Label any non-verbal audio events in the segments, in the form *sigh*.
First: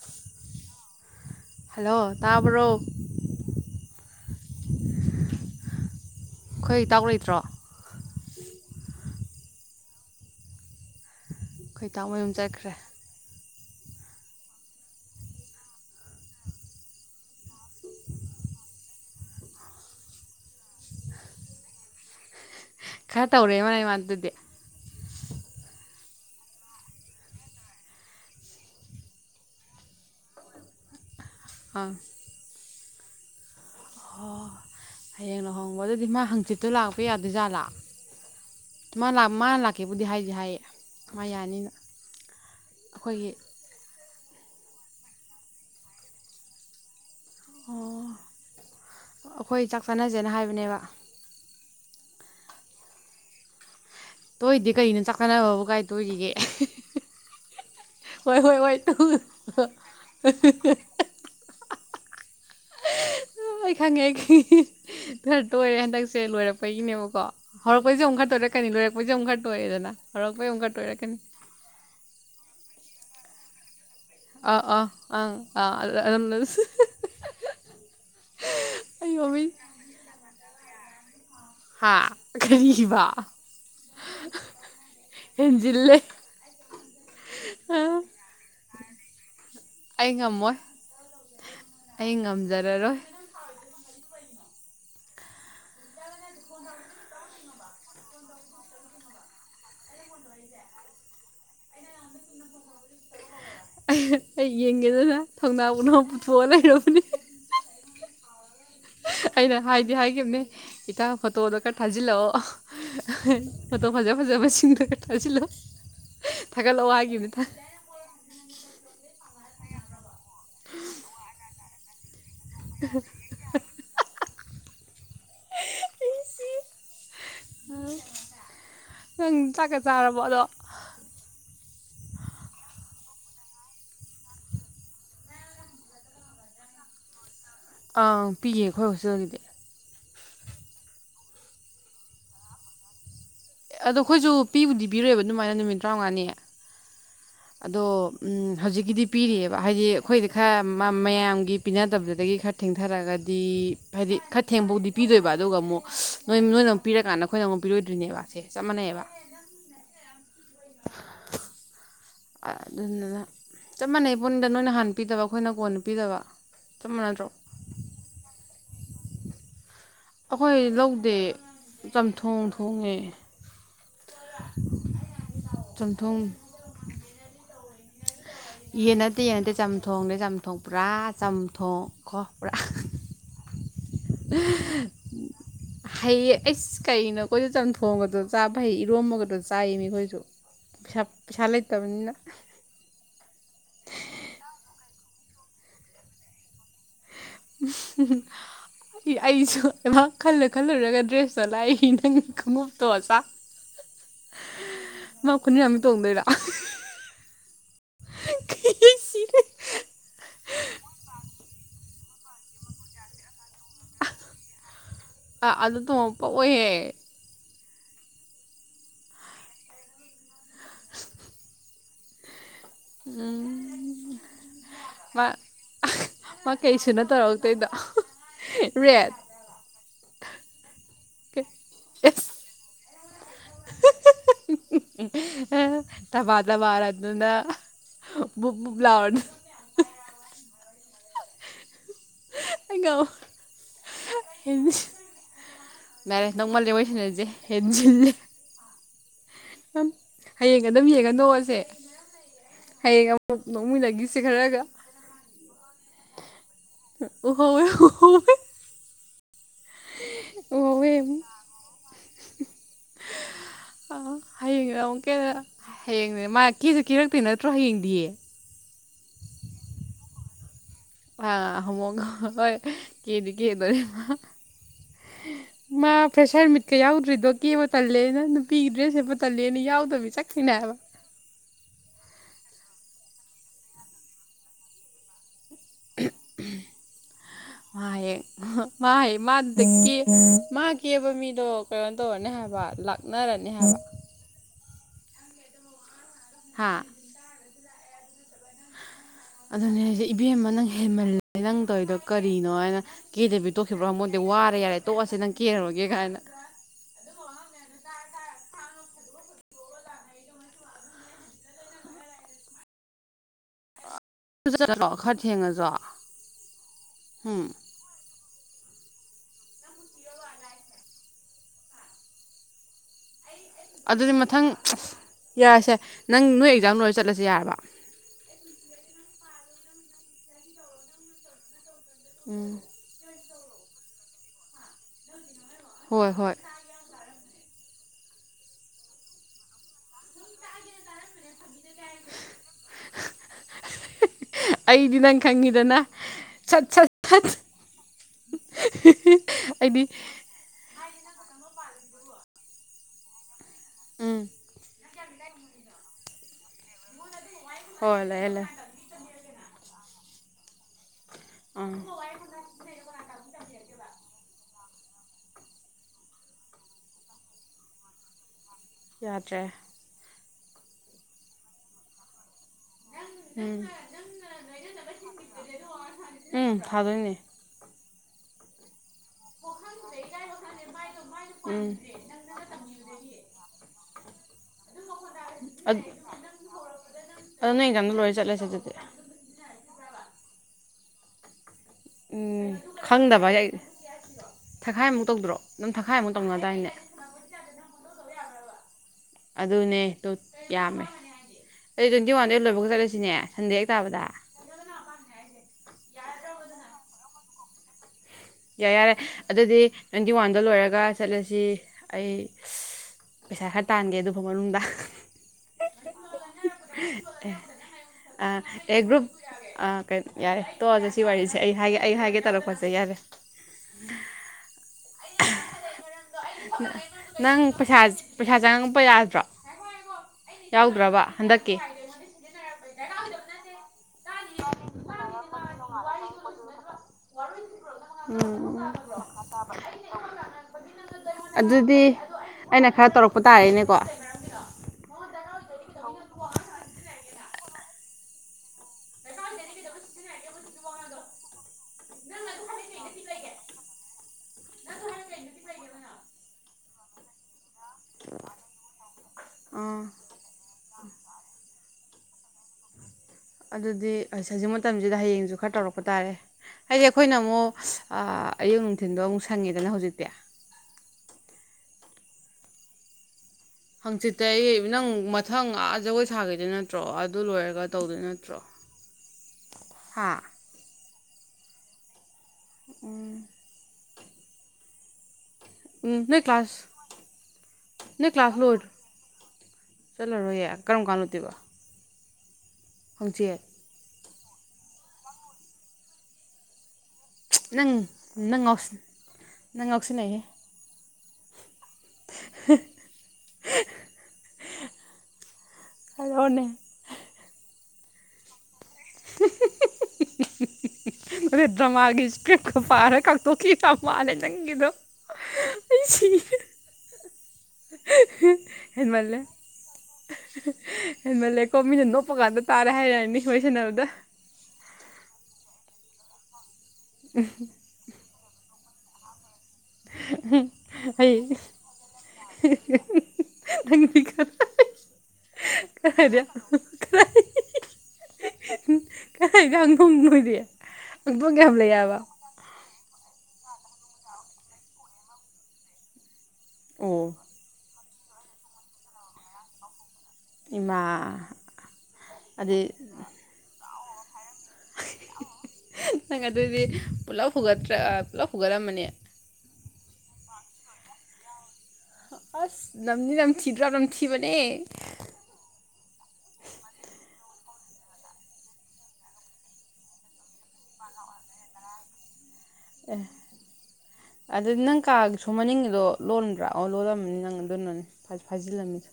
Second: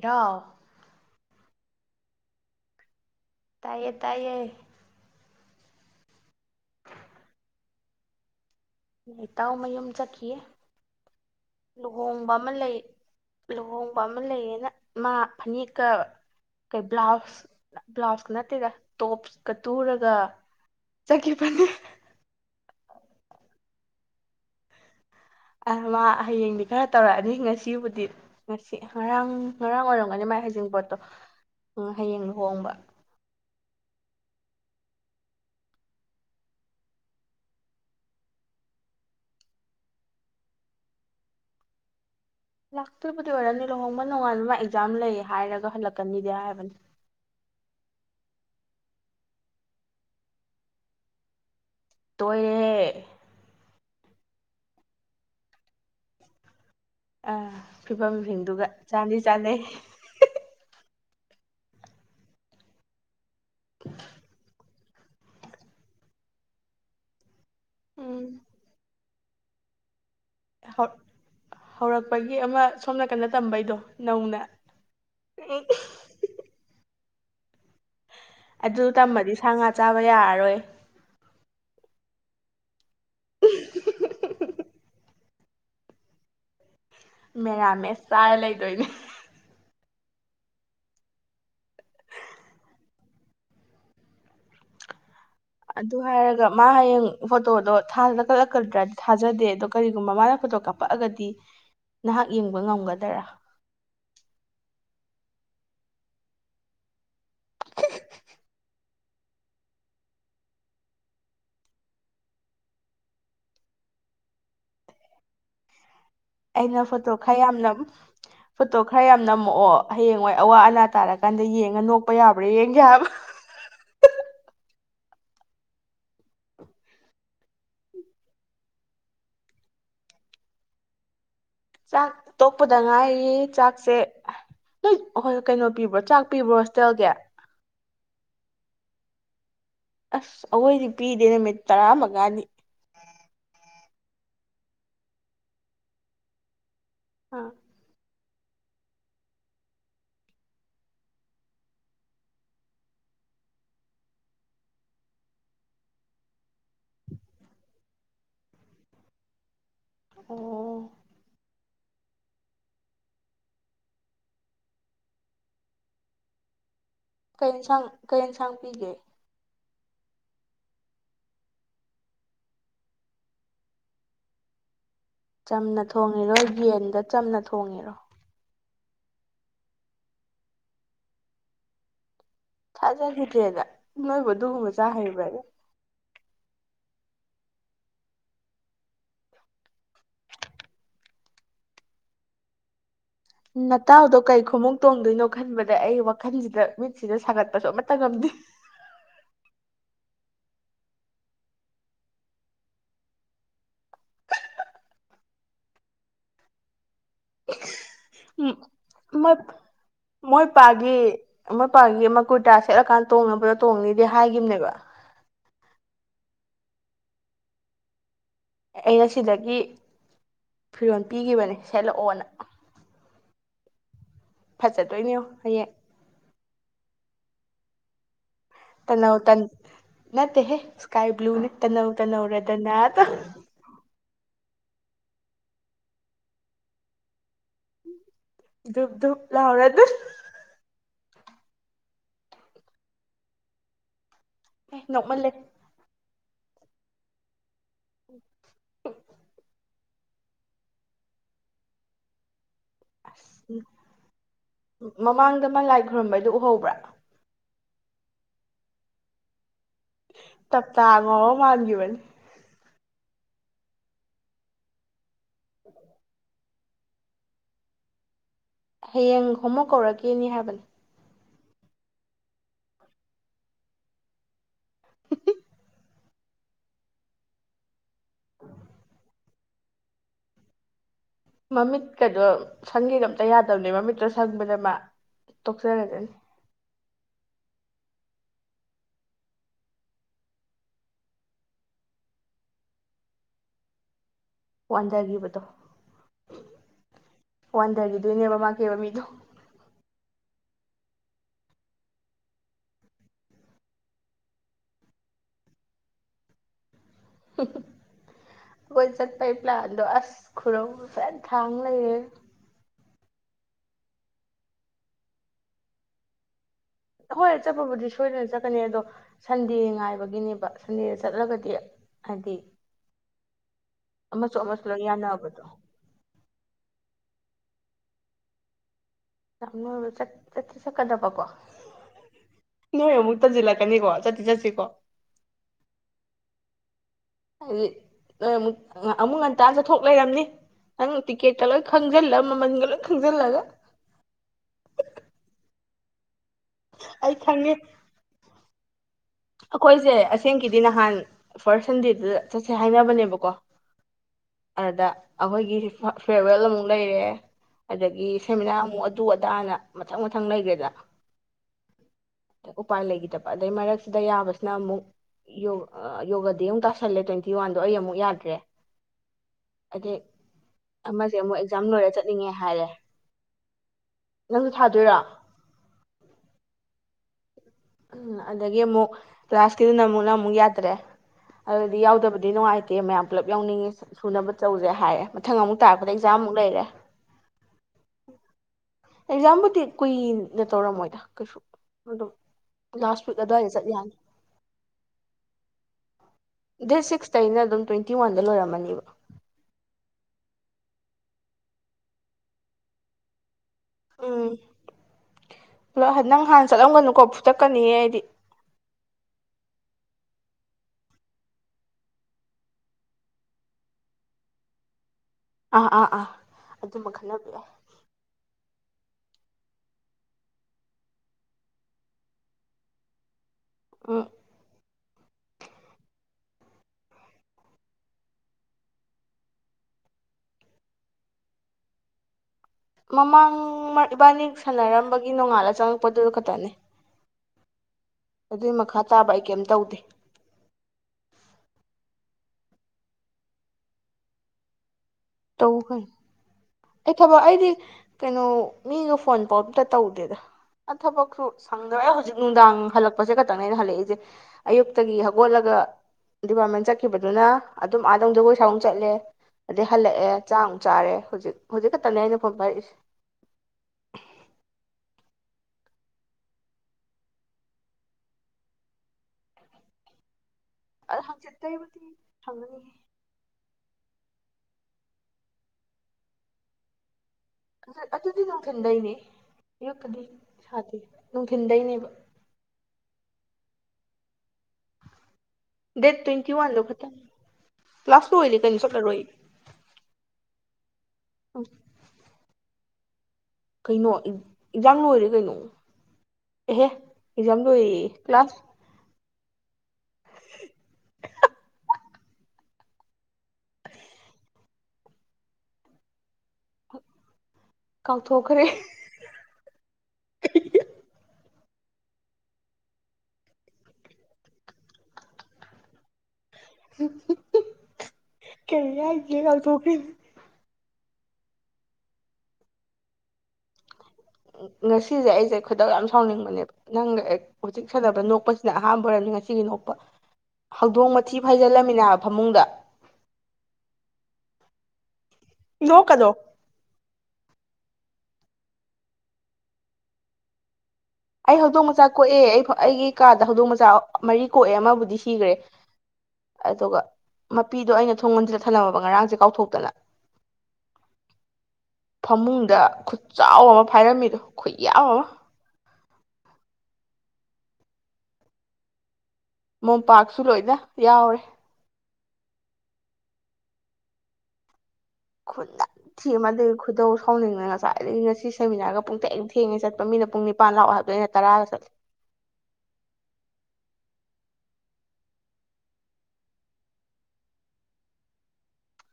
ꯏꯗꯥꯎ hello ꯇꯥꯕꯔ‌ꯣ ꯇꯥꯏꯌꯦ ꯇꯥꯏꯌꯦ ꯈ‌ꯣꯏ ꯏꯇꯥꯎ ꯂꯩꯇ꯭ꯔꯣ ꯏꯇꯥꯎ ꯃꯌꯨꯝ ꯆꯠꯈꯤꯌꯦ ꯑꯩꯈꯣꯏ ꯏꯇꯥꯎ ꯃꯌꯨꯝ ꯂꯨꯍꯣꯡꯕ ꯑꯃ ꯆꯠꯈ꯭ꯔꯦ ꯂꯩ ꯂꯨꯍꯣꯡꯕ ꯑꯃ ꯂꯩꯌꯦꯅ ꯃꯥ ꯐꯅꯦꯛꯀ ꯀꯩ ꯕ꯭ꯂꯥꯎꯁ ꯕ꯭ꯂꯥꯎꯁꯀ ꯅꯠꯇꯦꯗ ꯇꯣꯞꯁꯀ ꯇꯨꯔꯒ ꯆꯠꯈꯤꯕꯅ‌ꯦ ꯈꯔ ꯇꯧꯔꯦ ꯃꯥꯏ ꯏꯃ ꯑꯗꯨꯗꯤ ꯑ ꯃꯥ ꯍꯌꯦꯡꯗꯤ ꯈꯔ ꯇꯧꯔꯛꯑꯅꯤ ꯉꯁꯤꯕꯨꯗꯤ ꯉꯁꯤ ꯉꯔꯥꯡ ꯉꯔꯥꯡ ꯑꯣꯏꯔꯝꯒꯅꯤ ꯃꯥꯏ ꯍꯩꯖꯤꯡ ꯄꯣꯠꯇꯣ ꯎꯝ ꯑꯪ ꯍꯌꯦꯡ ꯂꯨꯍꯣꯡꯕ ꯎꯝ ꯍꯌꯦꯡ ꯂꯨꯍꯣꯡꯕ ꯑꯗꯨꯗꯤ ꯃꯥ ꯍꯪꯆꯤꯠꯇꯣ ꯂꯥꯛꯄ ꯌꯥꯗꯣꯏꯖꯥꯠꯂꯥ ꯃꯥꯅ ꯂꯥꯛꯀꯦꯕꯨꯗꯤ ꯍꯥꯏꯗꯤ ꯍꯥꯏꯌꯦ ꯃꯥ ꯌꯥꯅꯤꯅ ꯑꯩꯈꯣꯏꯒꯤ ꯂꯥꯛꯨꯕꯗꯤ ꯋꯥꯔꯅꯤ ꯂꯧꯍꯣꯡ ꯅꯅꯨꯡꯉꯥꯏꯥꯟꯕꯕ ꯃꯥ ꯑꯦꯛꯖꯥꯝ ꯂꯩ ꯍꯥꯏꯔꯒ ꯍꯜꯂꯛꯀꯅꯤꯗ ꯍꯥꯏꯕꯅꯤ ꯑꯣ ꯑꯩꯈꯣꯏ ꯆꯥꯛ ꯆꯥꯅꯁꯦꯅ ꯍꯥꯏꯕꯅꯦꯕ ꯇꯣꯏꯔꯦ ꯇꯣꯏꯗꯤꯦ ꯀꯔꯤꯅꯣ ꯆꯥꯛꯀꯠꯅꯕꯕꯨ ꯀꯥꯏ ꯇꯣꯏꯔꯤꯒꯦ ꯑꯥ ꯍꯣꯏ ꯍꯣꯏ ꯐꯤꯕꯝꯁꯤꯡꯗꯨꯒ ꯍꯣꯏ ꯆꯥꯗꯤ ꯆꯥꯟꯅꯩ ꯑ ꯍ ꯑꯩ ꯈꯪꯉꯦ ꯑꯩ ꯈꯪꯉꯦ ꯐꯔ ꯇꯣꯏꯔꯦ ꯍꯟꯗꯛꯁꯦ ꯂꯣꯏꯔꯛꯄꯒꯤꯅꯦꯕꯀꯣ ꯍꯔꯛ ꯀꯣꯏꯦ ꯎꯝ ꯎꯈꯥ ꯇꯧꯔ ꯀꯅꯤ ꯂꯣꯏ ꯃꯖꯝ ꯈꯠ ꯑꯣꯏꯗꯅ ꯍꯧꯔꯛꯄꯒꯤ ꯑꯃ ꯁꯣꯝꯅ ꯀꯟꯅ ꯇꯝꯕꯩꯗꯣ ꯅꯧꯅ ꯑ ꯑꯥ ꯑꯥ ꯑꯥ ꯑꯗꯨ ꯑꯩ ꯇꯝꯃꯗꯤ ꯃꯃꯤꯡ ꯁꯥ ꯉꯥ ꯆꯥꯕ ꯌꯥꯔꯔꯣꯏ ꯍꯥ ꯀꯔꯤꯕ ꯑ ꯖꯤꯜꯂꯦ ꯃꯦꯔꯥꯝꯃꯦ ꯆꯥꯏ ꯂꯩꯗꯣꯏꯅꯦ ꯑꯩ ꯉꯝꯃꯣꯏ ꯑꯩ ꯉꯝꯖꯔꯔꯣꯏ ꯑꯗꯨ ꯍꯥꯏꯔꯒ ꯃꯥ ꯍꯌꯦꯡ ꯐꯣꯇꯣꯗꯣꯛ ꯀꯠꯂꯛꯀꯗ꯭ꯔꯥꯗꯤ ꯊꯥꯖꯗꯦ ꯑꯗꯣ ꯀꯔꯤꯒꯨꯝꯕ ꯃꯥꯅ ꯐꯣꯇꯣ ꯀꯥꯞꯄꯛꯑꯒꯗꯤ ꯅꯍꯥꯛ ꯌꯦꯡꯕ ꯉꯝꯒꯗꯔꯥ ꯑꯩ ꯑꯩ ꯌꯦꯡꯒꯦꯗꯅ ꯊꯣꯡꯅꯥꯎ ꯎꯅ ꯄꯨꯊꯣꯛꯑ ꯂꯩꯔꯨꯕꯅꯦ *unintelligible* ꯑꯩꯅ ꯍꯥꯏꯗꯤ ꯍꯥꯏꯈꯤꯕꯅꯦ ꯏꯇ ꯐꯣꯇꯣꯗꯣ ꯈꯔ ꯊꯥꯖꯤꯜꯂꯛꯑꯣ ꯐꯣꯇꯣ ꯐꯖ ꯐꯖꯕꯁꯤꯡꯗꯣꯒ ꯊꯥꯖꯤꯜꯂꯑꯣ ꯑꯩꯅ ꯐꯣꯇꯣ ꯈꯔ ꯌꯥꯝꯅ ꯐꯣꯇꯣ ꯈꯔ ꯌꯥꯝ ꯅꯝꯃꯛꯑꯣ ꯍꯌꯦꯡꯋꯥꯣꯏ ꯑꯋꯥ ꯑꯅꯥ ꯇꯥꯔꯀꯥꯟꯗ ꯌꯦꯡꯉ ꯅꯣꯛꯄ ꯌꯥꯕ꯭ꯔ ꯑ ꯌꯦꯦꯕ ꯅꯪ ꯆꯥꯛꯀ ꯆꯥꯔꯕꯣꯗꯣ ꯆꯥꯛ ꯇꯣꯛꯄꯗ ꯉꯥꯏꯔꯤ ꯆꯥꯛꯁꯦ ꯂꯣꯏꯣꯏ ꯀꯩꯅꯣ ꯄꯤꯕ꯭ꯔꯣ ꯆꯥꯛ ꯄꯤꯕ꯭ꯔꯣ ꯍꯣꯁꯇꯦꯜꯒꯤ ꯑꯪ ꯄꯤꯌꯦ ꯑꯩꯈꯣꯏ ꯍꯣꯁꯇꯦꯜꯒꯤꯗꯤ ꯑꯁ ꯑꯩꯈꯣꯏꯗꯤ ꯄꯤꯗꯦ ꯅꯨꯃꯤꯠ ꯇꯔꯥ ꯃꯉꯥꯅꯤ ꯑꯗꯣ ꯑꯩꯈꯣꯏꯁꯨ ꯄꯤꯕꯨꯗꯤ ꯄꯤꯔꯣꯏꯑꯕ ꯑꯗꯨꯃꯥꯏꯅ ꯅꯨꯃꯤꯠ ꯇꯔꯥꯃꯉꯥꯅꯤ ꯑꯥ ꯑꯗꯣ ꯍꯧꯖꯤꯛꯀꯤꯗꯤ ꯄꯤꯔꯤꯑꯕ ꯍꯥꯏꯗꯤ ꯑꯩꯈꯣꯏꯗꯤ ꯈꯔ ꯃꯌꯥꯝꯒꯤ ꯄꯤꯅꯗꯕꯗꯒꯤ ꯈꯔ ꯊꯦꯡꯊꯔꯒꯗꯤ ꯍꯥꯏꯗꯤ ꯈꯔ ꯊꯦꯡꯕꯧꯗꯤ ꯄꯤꯗꯣꯏꯕ ꯑꯗꯨꯒ ꯑꯃꯨꯛ ꯅꯣꯏ ꯅꯣꯏꯅ ꯑꯃꯨꯛ ꯄꯤꯔꯀꯥꯟꯗ ꯑꯩꯈꯣꯏꯅ ꯑꯃꯨꯛ ꯄꯤꯔꯣꯏꯗꯣꯏꯅꯦꯕꯁꯦ ꯆꯞ ꯃꯥꯟꯅꯩꯑꯕ ꯑꯣ ꯑꯗꯨꯗꯨꯅ ꯆꯞ ꯃꯥꯟꯅꯩ ꯄꯨꯅꯤꯗ ꯅꯣꯏꯅ ꯍꯥꯟꯅ ꯄꯤꯗꯕ ꯑꯩꯈꯣꯏꯅ ꯀꯣꯟ ꯄꯤꯗꯕ ꯆꯞ ꯃꯥꯟꯅꯗ꯭ꯔꯣ ꯀꯩ ꯏꯟꯁꯥꯡ ꯀꯩ ꯏꯟꯁꯥꯡ ꯄꯤꯒꯦ ꯑꯩꯈꯣꯏ ꯂꯧꯗꯦ ꯆꯝꯊꯣꯡ ꯊꯣꯡꯉꯦ ꯆꯝꯅ ꯆꯝꯊꯣꯡ ꯊꯣꯡꯉꯤꯔꯣꯏ ꯌꯦꯟꯗ ꯆꯝꯅ ꯊꯣꯡ ꯇꯣꯡꯉꯦꯔꯣ ꯌꯦꯅꯗꯤꯦ ꯌꯦꯅꯗꯦ ꯆꯝꯊꯣꯡꯅꯦꯦ ꯆꯝꯊꯣꯡ ꯄꯨꯔꯥ ꯆꯝꯊꯣꯛꯈꯣ ꯆꯥꯖꯒꯗ꯭ꯔꯤꯑꯒ ꯅꯣꯏꯕꯨ ꯑꯗꯨꯒꯨꯝꯕ ꯆꯥ ꯍꯩꯕ ꯍꯩꯌꯦ ꯑꯩꯁ ꯀꯩꯅꯣ ꯑꯩꯈꯣꯏꯗ ꯆꯝꯊꯣꯡꯒꯗꯣ ꯆꯥꯕ ꯐꯩ ꯏꯔꯣꯝꯃꯒꯗꯣ ꯆꯥꯏ ꯃꯤꯈꯣꯏꯁꯨ ꯄꯩꯁꯥ ꯂꯩꯇꯕꯅꯤꯅ ꯅꯇꯎꯗꯣ ꯀꯩ ꯈꯃꯨ ꯇꯣꯡꯗꯣꯏꯅꯣ ꯈꯟꯕꯗ ꯑꯩ ꯋꯥꯈꯜꯁꯤꯗꯠ ꯑꯩꯁꯨ ꯑꯦꯃ ꯈꯜꯂꯨ ꯈꯜꯂꯨꯔꯒ ꯗ꯭ꯔꯦꯁꯇꯣ ꯂꯥꯛꯏ ꯅꯪ ꯈꯣꯡꯎꯞꯇꯣꯑꯁ ꯏ ꯈꯨꯟꯗꯤꯥ ꯑꯃ ꯇꯣꯡꯗꯣꯏꯔ ꯎꯝ ꯃꯣꯏ ꯃꯄꯥꯒꯤ ꯃꯣꯏꯄꯥꯒꯤ ꯃ ꯀꯨꯔꯇꯥ ꯁꯦꯠꯂꯀꯥꯟꯗ ꯇꯣꯡꯉꯅꯕꯗ ꯇꯣꯡꯅꯤꯗꯤ ꯍꯥꯏꯈꯤꯕꯅꯦꯕ ꯑꯥ ꯑꯗꯨ ꯇꯣꯡꯉꯛꯄ ꯑꯣꯏꯍꯦ ꯑꯩꯅ ꯁꯤꯗꯒꯤ ꯐꯤꯔꯣꯜ ꯄꯤꯈꯤꯕꯅꯦ ꯁꯦꯠꯂꯛꯑꯣꯅ ꯎꯝ ꯃꯥ ꯐꯖꯗꯣꯏꯅꯦꯣ ꯍꯌꯦꯡ ꯃꯥ ꯀꯩꯁꯨꯅ ꯇꯔ ꯍꯇꯗ ꯇꯅ ꯇꯟ ꯅꯠꯇꯦꯦ ꯏꯁꯀꯥꯏ ꯕ꯭ꯂꯨꯅꯤꯠꯇ ꯅꯧ ꯇ ꯑꯦꯁ ꯅꯧꯔꯗꯅ ꯇꯃꯇꯂ ꯃꯥꯔ ꯑꯗꯨꯗ ꯨꯞꯞ ꯨꯞꯄ ꯂꯥꯎꯔꯦ ꯑꯗꯨ ꯒꯥꯎ ꯑꯦ ꯅꯃꯜ ꯂꯩꯦ ꯃꯅꯦꯦ ꯅꯣꯡꯧꯃꯜꯂꯤ ꯑꯣꯏꯣꯏꯁꯤꯟꯅꯁꯦ ꯍꯦꯠꯖꯜꯂꯦ ꯍꯌꯦꯡ ꯑꯗꯨꯝ ꯌꯦꯡꯉꯗꯣꯁꯦ ꯍꯌꯦꯡ ꯑꯃꯨꯛ ꯑꯁ ꯅꯣꯛꯃꯤꯟꯅꯈꯤꯁꯦ ꯈꯔꯒ ꯃꯃꯥꯡꯗ ꯃꯥ ꯂꯥꯏ ꯈꯨꯔꯝꯕꯩꯗꯣ ꯎꯍꯧꯕ꯭ꯔꯥ ꯎꯍꯧꯦ ꯍꯧꯣꯕ *unintelligible* ꯇꯞ ꯇ ꯑꯉ ꯃꯥꯥꯡꯒꯌꯕꯅꯤ ꯑ ꯍꯌꯦ ꯑꯣꯦ *unintelligible* ꯍꯦꯅꯦ ꯃꯥ ꯀꯦꯁꯨꯦ ꯀꯦꯔꯛꯇꯦ ꯅꯠꯇ꯭ꯔꯣ ꯍꯌꯦꯡꯗꯤꯌꯦ ꯍꯌꯦꯡ ꯍꯣꯃꯨ ꯀꯧꯔꯛꯀꯦꯅꯤ ꯍꯥꯏꯕꯅꯤ ꯍꯧꯃꯛ ꯍꯣꯏ ꯀꯦꯗꯤ ꯀꯦꯗꯣꯔꯦ ꯃꯥ ꯃꯥ ꯐ꯭ꯔꯦꯁꯥꯔ ꯃꯤꯠꯀ ꯌꯥꯎꯗ꯭ꯔꯤꯗꯣ ꯀꯦꯕ ꯄꯜꯂꯦꯅ ꯄꯤꯔ ꯔꯦꯁꯦ ꯇ ꯂꯦꯅꯤ ꯌꯥꯎꯗꯕꯤ ꯆꯈꯤꯅꯕ ꯃꯃꯤꯠꯀꯩꯗꯣ ꯁꯪꯒꯗ ꯑꯝꯇ ꯌꯥꯗꯕꯅꯦ ꯃꯃꯤꯠꯇꯣ ꯁꯪꯕꯗꯃ ꯇꯁ ꯅꯗ ꯃꯥ ꯍꯌꯦꯡ ꯃꯥ ꯍ ꯃꯥꯗꯨ ꯃꯥ ꯀꯦꯕ ꯃꯤꯗꯣ ꯀꯩꯅꯣ ꯇꯧꯔꯅꯤ ꯍꯥꯏꯕ ꯂꯥꯛꯅꯔꯅꯤ ꯍꯥꯏꯕ ꯋꯥꯟꯊꯈꯤꯕꯗꯣ ꯍꯥ ꯋꯥꯟꯗꯔꯒꯤꯗꯨꯣꯏꯅꯦꯕ ꯃꯥꯀꯦꯕ ꯃꯤꯗꯣ ꯑꯗꯨꯅꯦ ꯑꯩꯁꯦ ꯏꯕꯦꯝꯃ ꯅꯪ ꯍꯦꯟꯃꯜꯂꯦ ꯅꯪ ꯇꯧꯔꯤꯗꯣ ꯀꯔꯤꯅꯣ ꯍꯥꯏꯅ ꯀꯦꯗꯕꯤ ꯇꯣꯛꯈꯤꯕ꯭ꯔꯥ ꯃꯣꯠꯇꯦ ꯋꯥꯔꯦ ꯌꯥꯔꯦ ꯇꯣꯛꯑꯁꯦ ꯅꯪ ꯀꯦꯔꯔꯒꯦ ꯀꯥꯏꯅ ꯑꯩꯈꯣꯏ ꯆꯠꯄꯩ ꯄ꯭ꯂꯥꯟꯗꯣ ꯑꯁ ꯈꯨꯔꯧ ꯐꯖꯅ ꯊꯥꯡ ꯂꯩꯔꯦ ꯠꯂꯣ ꯈꯔ ꯊꯦꯡꯉꯁ ꯍꯣꯏ ꯆꯠꯄꯕꯨꯗꯤ ꯁꯣꯏꯗꯅ ꯆꯠꯀꯅꯤ ꯑꯗꯣ ꯁꯟꯗꯦ ꯉꯥꯏꯕꯒꯤꯅꯦꯕ ꯁꯟꯗꯦꯗ ꯆꯠꯂꯒꯗꯤ ꯍꯥꯏꯗꯤ ꯑꯗꯨꯗꯤ ꯑꯃꯁꯨ ꯃꯊꯪ ꯑꯃꯁꯨ ꯂꯣꯏ ꯌꯥꯅꯕꯗꯣ ꯌꯥꯔꯁꯦ ꯅꯪ ꯅꯣꯏ ꯆꯪ ꯂꯣꯏ ꯆꯠꯂꯁꯤ ꯌꯥꯔꯕ ꯌꯥꯝ ꯆꯠ ꯆꯠꯀꯗꯕꯀꯣ ꯎꯝ ꯆꯊꯁꯤꯜꯂꯛꯀꯅꯤꯀꯣ ꯆꯠꯁꯤ ꯆꯠꯁꯤꯀꯣ ꯍꯣꯏ ꯍꯣꯏ ꯍꯥꯏꯗꯤ ꯅ ꯑꯃꯨꯛ ꯉꯟꯇꯥ ꯆꯠꯊꯣꯛ ꯂꯩꯔꯝꯅꯤ ꯅꯪ ꯇꯤꯛꯀꯦꯠꯇ ꯈꯪꯖꯜꯂ ꯃꯃꯟꯒ ꯂꯣ ꯈꯪꯖꯜꯂꯒ ꯑꯩꯗꯤ ꯅꯪ ꯈꯪꯉꯤꯗꯅ ꯁꯠ ꯁꯠ ꯑꯩ ꯁꯠ ꯈꯪꯉꯦ ꯑꯩꯗꯤ ꯑꯩꯈꯣꯏꯁꯦ ꯑꯁꯦꯡꯒꯤꯗꯤ ꯅ ꯅꯍꯥꯟ ꯐꯥꯔꯁ ꯁꯟꯗꯦꯗꯨꯗ ꯆꯠꯁꯦ ꯍꯥꯏꯅꯕꯅꯦꯕꯀꯣ ꯎꯝ ꯑꯥ ꯑꯩꯈꯣꯏꯒꯤ ꯐꯤꯔꯋꯦꯜ ꯑꯃꯨꯛ ꯂꯩꯔꯦ ꯍꯣꯏ ꯑꯗꯒꯤ ꯂꯩꯔꯦ ꯂꯩꯔꯦ ꯁꯦꯃꯤꯅꯥ ꯑꯃꯨꯛ ꯑꯗꯨ ꯑꯗꯥꯅ ꯃꯊꯪ ꯃꯊꯪ ꯂꯩꯒꯦꯗ ꯎꯝ ꯎꯄꯥꯏ ꯂꯩꯈꯤꯗꯕ ꯑꯗꯩ ꯃꯔꯛ ꯅ ꯑꯃꯨꯛ ꯌꯣꯒꯗꯤ ꯑꯃꯨꯛ ꯇꯥꯁꯜꯂꯦ ꯇ꯭ꯋꯦꯟꯇꯤ ꯋꯥꯟꯗꯣ ꯑꯩ ꯑꯃꯨꯛ ꯌꯥꯗ꯭ꯔꯦ ꯌꯥꯗ꯭ꯔꯦ ꯑꯗꯩ ꯑꯃꯁꯦ ꯑꯃꯨꯛ ꯑꯦꯛꯖꯥꯝ ꯂꯣꯏꯔ ꯆꯠꯅꯤꯡꯉꯦ ꯍꯥꯏꯔꯦ ꯎꯝ ꯅꯪꯁꯨ ꯊꯥꯗꯣꯏꯔ ꯎꯝ ꯊꯥꯗꯣꯏꯅꯦ ꯎꯝ ꯑꯗꯒꯤ ꯑꯃꯨꯛ ꯀ꯭ꯂꯥꯁꯀꯤꯗꯨꯅ ꯑꯃꯨꯛꯅ ꯑꯃꯨꯛ ꯌꯥꯗ꯭ꯔꯦ ꯎꯝ ꯑꯗꯨꯗꯤ ꯌꯥꯎꯗꯕꯗꯤ ꯅꯨꯡꯉꯥꯏꯇꯦ ꯃꯌꯥꯝ ꯄꯨꯜꯂꯞ ꯌꯥꯎꯅꯤꯡꯉꯦ ꯁꯨꯅꯕ ꯇꯧꯁꯦ ꯍꯥꯏꯔꯦ ꯃꯊꯪ ꯑꯃꯨꯛ ꯇꯥꯔꯛꯄꯗ ꯑꯦꯛꯖꯥꯝꯃꯨꯛ ꯂꯩꯔꯦ ꯑꯗꯣ ꯅꯣꯏ ꯑꯦꯛꯖꯥꯝꯗꯣ ꯂꯣꯏꯔ ꯆꯠꯂꯁꯦ ꯑꯗꯨꯗꯤ ꯑꯦꯛꯖꯥꯝꯕꯨꯗꯤ ꯀꯨꯏꯅ ꯇꯧꯔꯝꯃꯣꯏꯗ ꯀꯩꯁꯨ ꯑꯗꯨꯝ ꯎꯝ ꯂꯥꯁ ꯋꯤꯛ ꯈꯪꯗꯕ ꯑꯗꯨꯋꯥꯏꯗ ꯆꯠ ꯌꯥꯅꯤ ꯊꯛꯈꯥꯏꯃꯨꯛ ꯇꯧꯗ꯭ꯔꯣ ꯑꯗꯨꯝ ꯊꯛꯈꯥꯏꯃꯨꯛ ꯇꯧꯅꯗꯥꯥꯏꯅꯦ ꯗꯦꯠ ꯁꯤꯛꯁꯇꯩꯅ ꯑꯗꯨꯝ ꯇ꯭ꯋꯦꯟꯇꯤ ꯋꯥꯟꯗ ꯂꯣꯏꯔꯝꯃꯅꯤꯕ ꯑꯗꯨꯅꯦ ꯌꯥꯝꯃꯦ ꯑꯩ ꯇ꯭ꯋꯦꯟꯇꯤ ꯋꯥꯟꯗ ꯂꯣꯏꯕꯒ ꯆꯠꯂꯁꯤꯅꯦ ꯍꯟꯗꯦ ꯍꯦꯛ ꯇꯥꯕꯗ ꯄꯨꯂ ꯅꯪ ꯍꯥꯟꯅ ꯆꯠꯂꯝꯒꯅꯨꯀꯣ ꯐꯨꯇꯛꯀꯅꯤ ꯍꯥꯏꯗꯤ ꯌꯥ ꯌꯥꯔꯦ ꯑꯗꯨꯗꯤ ꯇ꯭ꯋꯦꯟꯇꯤ ꯋꯥꯟꯗ ꯂꯣꯏꯔꯒ ꯆꯠꯂꯁꯤ ꯑꯩ ꯄꯩꯁꯥ ꯈꯔ ꯇꯥꯟꯒꯦ ꯑꯗꯨꯐ ꯃꯅꯨꯡꯗ ꯑꯥ ꯑꯥ ꯑꯥ ꯑꯗꯨꯃ ꯈꯟꯅꯕꯤ ꯌꯥꯏ ꯑꯦ ꯒ꯭ꯔꯨꯞ ꯀꯩꯅꯣ ꯌꯥꯔꯦ ꯇꯣꯛꯑꯁꯦ ꯁꯤ ꯋꯥꯔꯤꯁꯦ ꯑꯩ ꯍꯥꯏꯒꯦ ꯑꯩ ꯍꯥꯏꯒꯦ ꯇꯧꯔꯛꯄꯠꯁꯦ ꯌꯥꯔꯦ ꯎꯝ ꯅꯪ ꯄꯩꯁꯥ ꯄꯩꯁꯥ ꯆꯪꯉꯛꯄ ꯌꯥꯗ꯭ꯔꯣ ꯌꯥꯎꯗ꯭ꯔꯕ ꯍꯟꯗꯛꯀꯤ ꯃꯃꯥꯡ ꯏꯕꯥꯅꯤ ꯁꯥꯟꯅꯔꯝꯕꯒꯤ ꯅꯣꯡꯉꯥꯜꯂꯒ ꯆꯪꯉꯛꯄꯗꯨꯗ ꯈꯛꯇꯅꯦ ꯋꯥ ꯑꯗꯨꯏ ꯎꯝ ꯃꯈꯥ ꯇꯥꯕ ꯑꯩ ꯀꯩꯝ ꯇꯧꯗꯦ ꯑꯗꯨꯗꯤ ꯑꯩꯅ ꯈꯔ ꯇꯧꯔꯛꯄ ꯇꯥꯔꯦꯅꯦꯀꯣ ꯇꯧꯈꯩ ꯑꯩ ꯊꯕꯛ ꯑꯩꯗꯤ ꯀꯩꯅꯣ ꯃꯤꯒ ꯐꯣꯟ ꯄꯣ ꯑꯝꯇ ꯇꯧꯗꯦꯗ ꯑ ꯊꯕꯛꯁꯨ ꯁꯪꯗ ꯍꯧꯖꯤꯛ ꯅꯨꯡꯗꯥꯡ ꯍꯜꯂꯛꯄꯁꯦ ꯈꯛꯇꯪꯅꯦ ꯑꯩꯅ ꯍꯜꯂꯛꯏꯁꯦ ꯑꯌꯨꯛꯇꯒꯤ ꯍꯧꯒꯠꯂꯒ ꯗꯤꯄꯥꯔꯠꯃꯦꯟ ꯆꯠꯈꯤꯕꯗꯨꯅ ꯑꯗꯨꯝ ꯑꯥꯗꯪ ꯖꯒꯣꯏ ꯁꯥꯎ ꯆꯠꯂꯦ ꯑꯗꯩ ꯑꯥ ꯍꯜꯂꯛꯑꯦ ꯆꯥꯡ ꯆꯥꯔꯦ ꯍꯧꯖꯤꯛꯖꯤꯛ ꯅꯅꯦ ꯐꯣꯟ ꯄꯔꯤꯁ ꯑꯗꯨꯗꯤ ꯍꯧꯖꯤꯛ ꯃꯇꯝꯁꯤꯗ ꯍꯌꯦꯡꯁꯨ ꯈꯔ ꯇꯧꯔꯛꯄ ꯇꯥꯔꯦ ꯍꯥꯏꯗꯤ ꯑꯩꯈꯣꯏꯅ ꯑꯃꯨꯛ ꯑꯌꯨꯛ ꯅꯨꯡꯊꯤꯜꯗꯣ ꯑꯃꯨꯛ ꯁꯪꯉꯦꯗꯅ ꯍꯧꯖꯤꯛꯇꯤ ꯑ ꯍꯪꯆꯤꯠꯇꯒꯤꯕꯨꯗꯤ ꯍꯪꯒꯅꯤ ꯍꯪꯆꯤꯠꯇ ꯑꯩ ꯅꯪ ꯃꯊꯪ ꯑꯥ ꯖꯒꯣꯏ ꯁꯥꯈꯤꯗꯣꯏ ꯅꯠꯇ꯭ꯔꯣ ꯂꯣꯏꯔꯒ ꯑꯗꯨ ꯇꯧꯗꯣꯏ ꯑꯗꯨꯗꯤ ꯅ ꯅꯠꯇ꯭ꯔꯣ ꯀꯗꯅꯦ ꯌꯨ ꯀꯗꯤ ꯍꯥꯥ ꯁꯥꯗꯤ ꯅꯨꯡꯊꯤꯤꯟꯗꯩꯅꯦꯕ ꯎꯝ ꯗꯦꯠ ꯎꯝ ꯅꯣꯏ ꯇ꯭ꯋꯦꯟꯇꯤ ꯀ꯭ꯂꯥꯁ ꯋꯥꯟꯗꯣ ꯈꯛꯇꯪ ꯅꯣꯏ ꯀ꯭ꯂꯥꯁꯇ ꯀ꯭ꯂꯥꯁ ꯑꯣꯏ ꯂꯣꯏ ꯀꯩꯅ ꯆꯣꯂꯔ ꯑꯣꯏ ꯆꯠꯂꯔꯣꯏꯌꯦ ꯀꯔꯝ ꯀꯥꯟꯅꯣꯗꯦꯕ ꯍꯧꯪꯆꯦ ꯀꯩꯅꯣ ꯑꯦꯛꯖꯥꯝ ꯂꯣꯏꯔꯦ ꯀꯩꯅꯣ ꯑꯦꯍꯦ ꯖꯝꯗꯨ ꯅꯪ ꯀ꯭ꯂꯥꯁ ꯅꯪ ꯉꯥꯎꯁꯤꯟ ꯅꯪ ꯉꯥꯎꯁꯤꯟꯅꯩꯌꯦꯦ ꯀꯔꯅꯦ ꯀꯥꯎꯊꯣꯛꯈ꯭ꯔꯦ *unintelligible* ꯑꯗ ꯗ꯭ꯔꯃꯥꯒꯤ ꯏꯁꯀ꯭ꯔꯤꯞꯀ ꯄꯥꯔꯒ ꯀꯥꯊꯣꯛꯈꯤꯔ ꯃꯥꯜꯂꯦ ꯅꯪꯒꯤꯗꯣ ꯑꯩꯁꯤ ꯎꯝ ꯍꯃꯂꯦ ꯀꯥꯎꯊꯣꯛꯈ꯭ꯔꯦ ꯍꯦꯟꯃꯜꯂꯦꯀꯣ ꯃꯤꯅ ꯅꯣꯞꯄꯀꯥꯟꯗ ꯇꯥꯔꯦ ꯍꯥꯏꯔꯛꯑꯅꯤ ꯅꯣꯏ ꯁꯥꯟꯅꯕꯗ ꯉꯁꯤꯁꯦ ꯑꯩꯁꯦ ꯈꯨꯗꯛ ꯌꯥꯝ ꯁꯥꯎꯅꯤꯡꯕꯅꯦꯕ ꯅꯪ ꯍꯧꯖꯤꯛ ꯁꯥꯟꯅꯕ꯭ꯔꯥ ꯅꯣꯛꯄꯁꯤꯅ ꯑꯍꯥꯟꯕꯔꯗꯤ ꯉꯁꯤꯒꯤ ꯅ ꯑꯩꯪ ꯍꯥꯏꯕ ꯐꯃꯨꯡꯗ ꯈ ꯅꯣꯛꯀꯅꯣ ꯈꯔ ꯀ ꯀꯥꯡꯒꯨꯝ ꯅꯣꯏꯗꯤꯦ ꯑꯩ ꯍꯧꯗꯣꯡ ꯃꯆꯥ ꯀꯣꯛꯑꯦ ꯑꯩ ꯑꯩꯒꯤ ꯀꯥꯔꯗ ꯍꯧꯗꯣꯡ ꯃꯆꯥ ꯃꯔꯤ ꯀꯣꯛꯑꯦ ꯑꯃꯕꯨꯗꯤ ꯁꯤꯈ꯭ꯔꯦ ꯑꯗꯨꯒ ꯑꯣ ꯃꯄꯤꯗꯨꯣ ꯑꯩꯅ ꯊꯨꯡꯒꯟꯁꯤꯗ ꯊꯝꯂꯝꯃꯕ ꯉꯔꯥꯡꯁꯦ ꯀꯥꯎꯊꯣꯛꯇꯅ ꯏꯃꯥ ꯐꯃꯨꯡꯗ ꯑꯗꯨꯗꯤ ꯈꯨꯠꯆꯥꯎ ꯑꯃ ꯍꯥꯏꯔꯝꯃꯤꯗꯣ ꯈꯨꯣꯏꯌꯥ ꯅꯪ ꯑꯗꯨꯏꯗꯤ ꯄꯨꯂꯞꯨꯒꯠꯇ꯭ꯔ ꯄꯨꯂꯞ ꯍꯨꯒꯠꯂꯝꯃꯅꯤ ꯃꯣꯝꯄꯥꯛꯁꯨ ꯂꯣꯏꯅ ꯌꯥꯎꯔꯦ ꯑꯁ ꯅꯝꯅꯤ ꯅꯝꯊꯤꯗ꯭ꯔꯣ ꯅꯝꯊꯤꯕꯅꯦ ꯈꯨꯅ ꯊꯦꯡꯕꯗꯒꯤ ꯈꯨꯗꯧ ꯁꯥꯎꯅꯤꯡꯗꯅ ꯉꯁꯥꯏ ꯑꯗꯒꯤ ꯉꯁꯤ ꯁꯦꯃꯤꯅꯥꯔꯒ ꯄꯨꯡ ꯇꯦꯛꯦꯡ ꯊꯦꯡꯉꯦ ꯆꯠꯄ ꯃꯤꯅ ꯄꯨꯡ ꯅꯤꯄꯥꯟ ꯂꯥꯛꯑꯣ ꯍꯥꯏꯕꯗꯣ ꯑꯩꯅ ꯇꯔꯥꯒ ꯆꯠꯂ ꯑꯦ ꯑꯗꯨꯗꯤ ꯅꯪ ꯀꯥꯒꯤ ꯁ ꯃꯅꯤꯡꯒꯤꯗꯣ ꯂꯣꯟꯂꯝꯗ꯭ꯔꯥꯑꯣ ꯂꯣꯜꯂꯝꯃꯅꯤ ꯅꯪ ꯑꯗꯨꯅꯅꯦ ꯐꯥꯖꯤꯜꯂꯝꯃꯤꯁꯦ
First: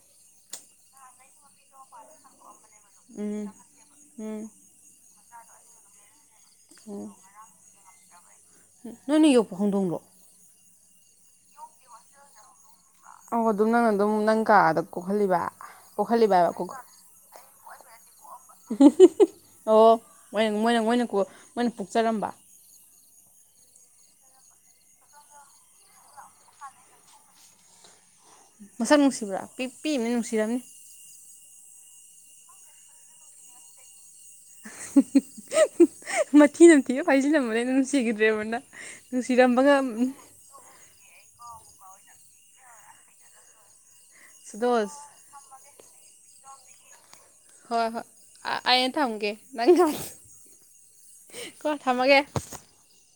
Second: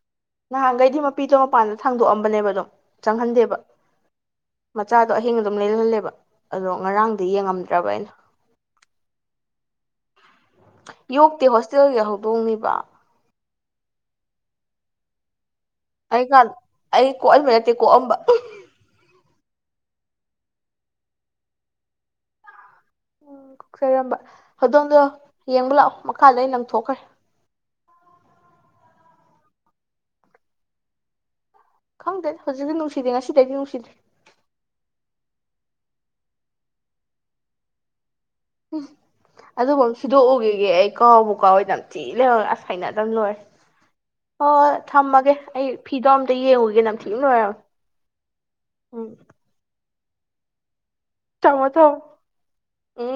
ꯅꯍꯥꯟꯈꯩꯗꯤ ꯃꯄꯤꯗꯣ ꯃꯄꯥꯟꯗ ꯊꯥꯡꯗꯣꯛꯑꯝꯕꯅꯦꯕ ꯑ ꯑꯗꯨꯝ ꯎꯝ ꯆꯪꯍꯟꯗꯦꯕ ꯎꯝ ꯃꯆꯥ ꯑꯗꯣ ꯑꯍꯤꯡ ꯑꯗꯨꯝ ꯂꯩꯔꯍꯜꯂꯦꯕ ꯑꯗꯣ ꯉꯔꯥꯡꯗꯤ ꯌꯦꯡꯉꯝꯗ꯭ꯔꯕ ꯑꯩꯅ ꯅꯣꯏꯅ ꯌꯣꯛꯄ ꯍꯧꯗꯣꯡꯂꯣ ꯌꯣꯛꯇꯤ ꯍꯣꯁꯇꯦꯜꯒꯤ ꯍꯧꯗꯣꯡꯅꯤꯕ ꯑ ꯑꯗꯨꯝ ꯅꯪꯅ ꯑꯗꯨꯝ ꯅꯪ ꯀꯥꯗ ꯀꯣꯛꯍꯜꯂꯤꯕ ꯑꯩ ꯀꯣꯛꯍꯜꯂꯤꯕ ꯀ ꯑꯩ ꯀ ꯃ ꯇꯦꯛ ꯀꯣ ꯑꯝꯕ ꯍ ꯍ ꯍ ꯑꯣꯏ ꯃꯣꯏꯅ ꯃꯣꯏꯅ ꯃꯣꯏꯅ ꯄꯣꯛꯆꯔꯝꯕ ꯎꯝ ꯀꯣꯛꯆꯔꯝꯕ ꯑꯗꯣꯝꯗꯣ ꯌꯦꯡꯕ ꯂꯥꯛꯑꯣ ꯃꯈꯥꯗ ꯑꯩ ꯅꯪꯊꯣꯛꯈ꯭ꯔꯦ ꯃꯁꯛ ꯅꯨꯡꯁꯤꯕ꯭ꯔꯥ ꯄꯤ ꯄꯤꯅ ꯅꯨꯡꯁꯤꯔꯝꯅꯤ ꯈꯪꯗꯦ ꯍꯧꯖꯤꯛꯁ ꯅꯨꯡꯁꯤꯗꯦ ꯉꯁꯤꯗꯩꯗꯤ ꯅꯨꯡꯁꯤꯗ꯭ꯔꯦ ꯃꯊꯤ ꯅꯝꯊꯤꯕ ꯐꯥꯏꯖꯤꯂꯝꯕꯗꯩ ꯅꯨꯡꯁꯤꯒꯤꯗ꯭ꯔꯦ ꯎ ꯑꯗꯨꯕꯨ ꯁꯤꯗꯣꯛꯎꯈꯤꯒꯦ ꯑꯩ ꯀꯥꯎꯕꯨ ꯀꯥꯎꯋꯤꯏꯗꯪ ꯊꯤ ꯂꯩꯍꯧꯋꯦ ꯍꯩꯅꯗꯕꯅ ꯂꯣꯏꯔꯦ ꯍꯣꯏ ꯁꯨꯗꯣꯁ ꯊꯝꯃꯒꯦ ꯑꯩ ꯐꯤꯗꯣ ꯑꯃꯝꯇ ꯌꯦꯡꯉꯨꯒꯦ ꯅꯝ ꯍꯣꯏ ꯍꯣꯏ ꯑꯩꯌꯦ ꯎꯝ ꯊꯝꯒꯦ ꯅꯪ ꯊꯝꯃꯣ ꯀꯣ ꯊꯝꯃꯣ ꯊꯝꯃꯒꯦ ꯎꯝ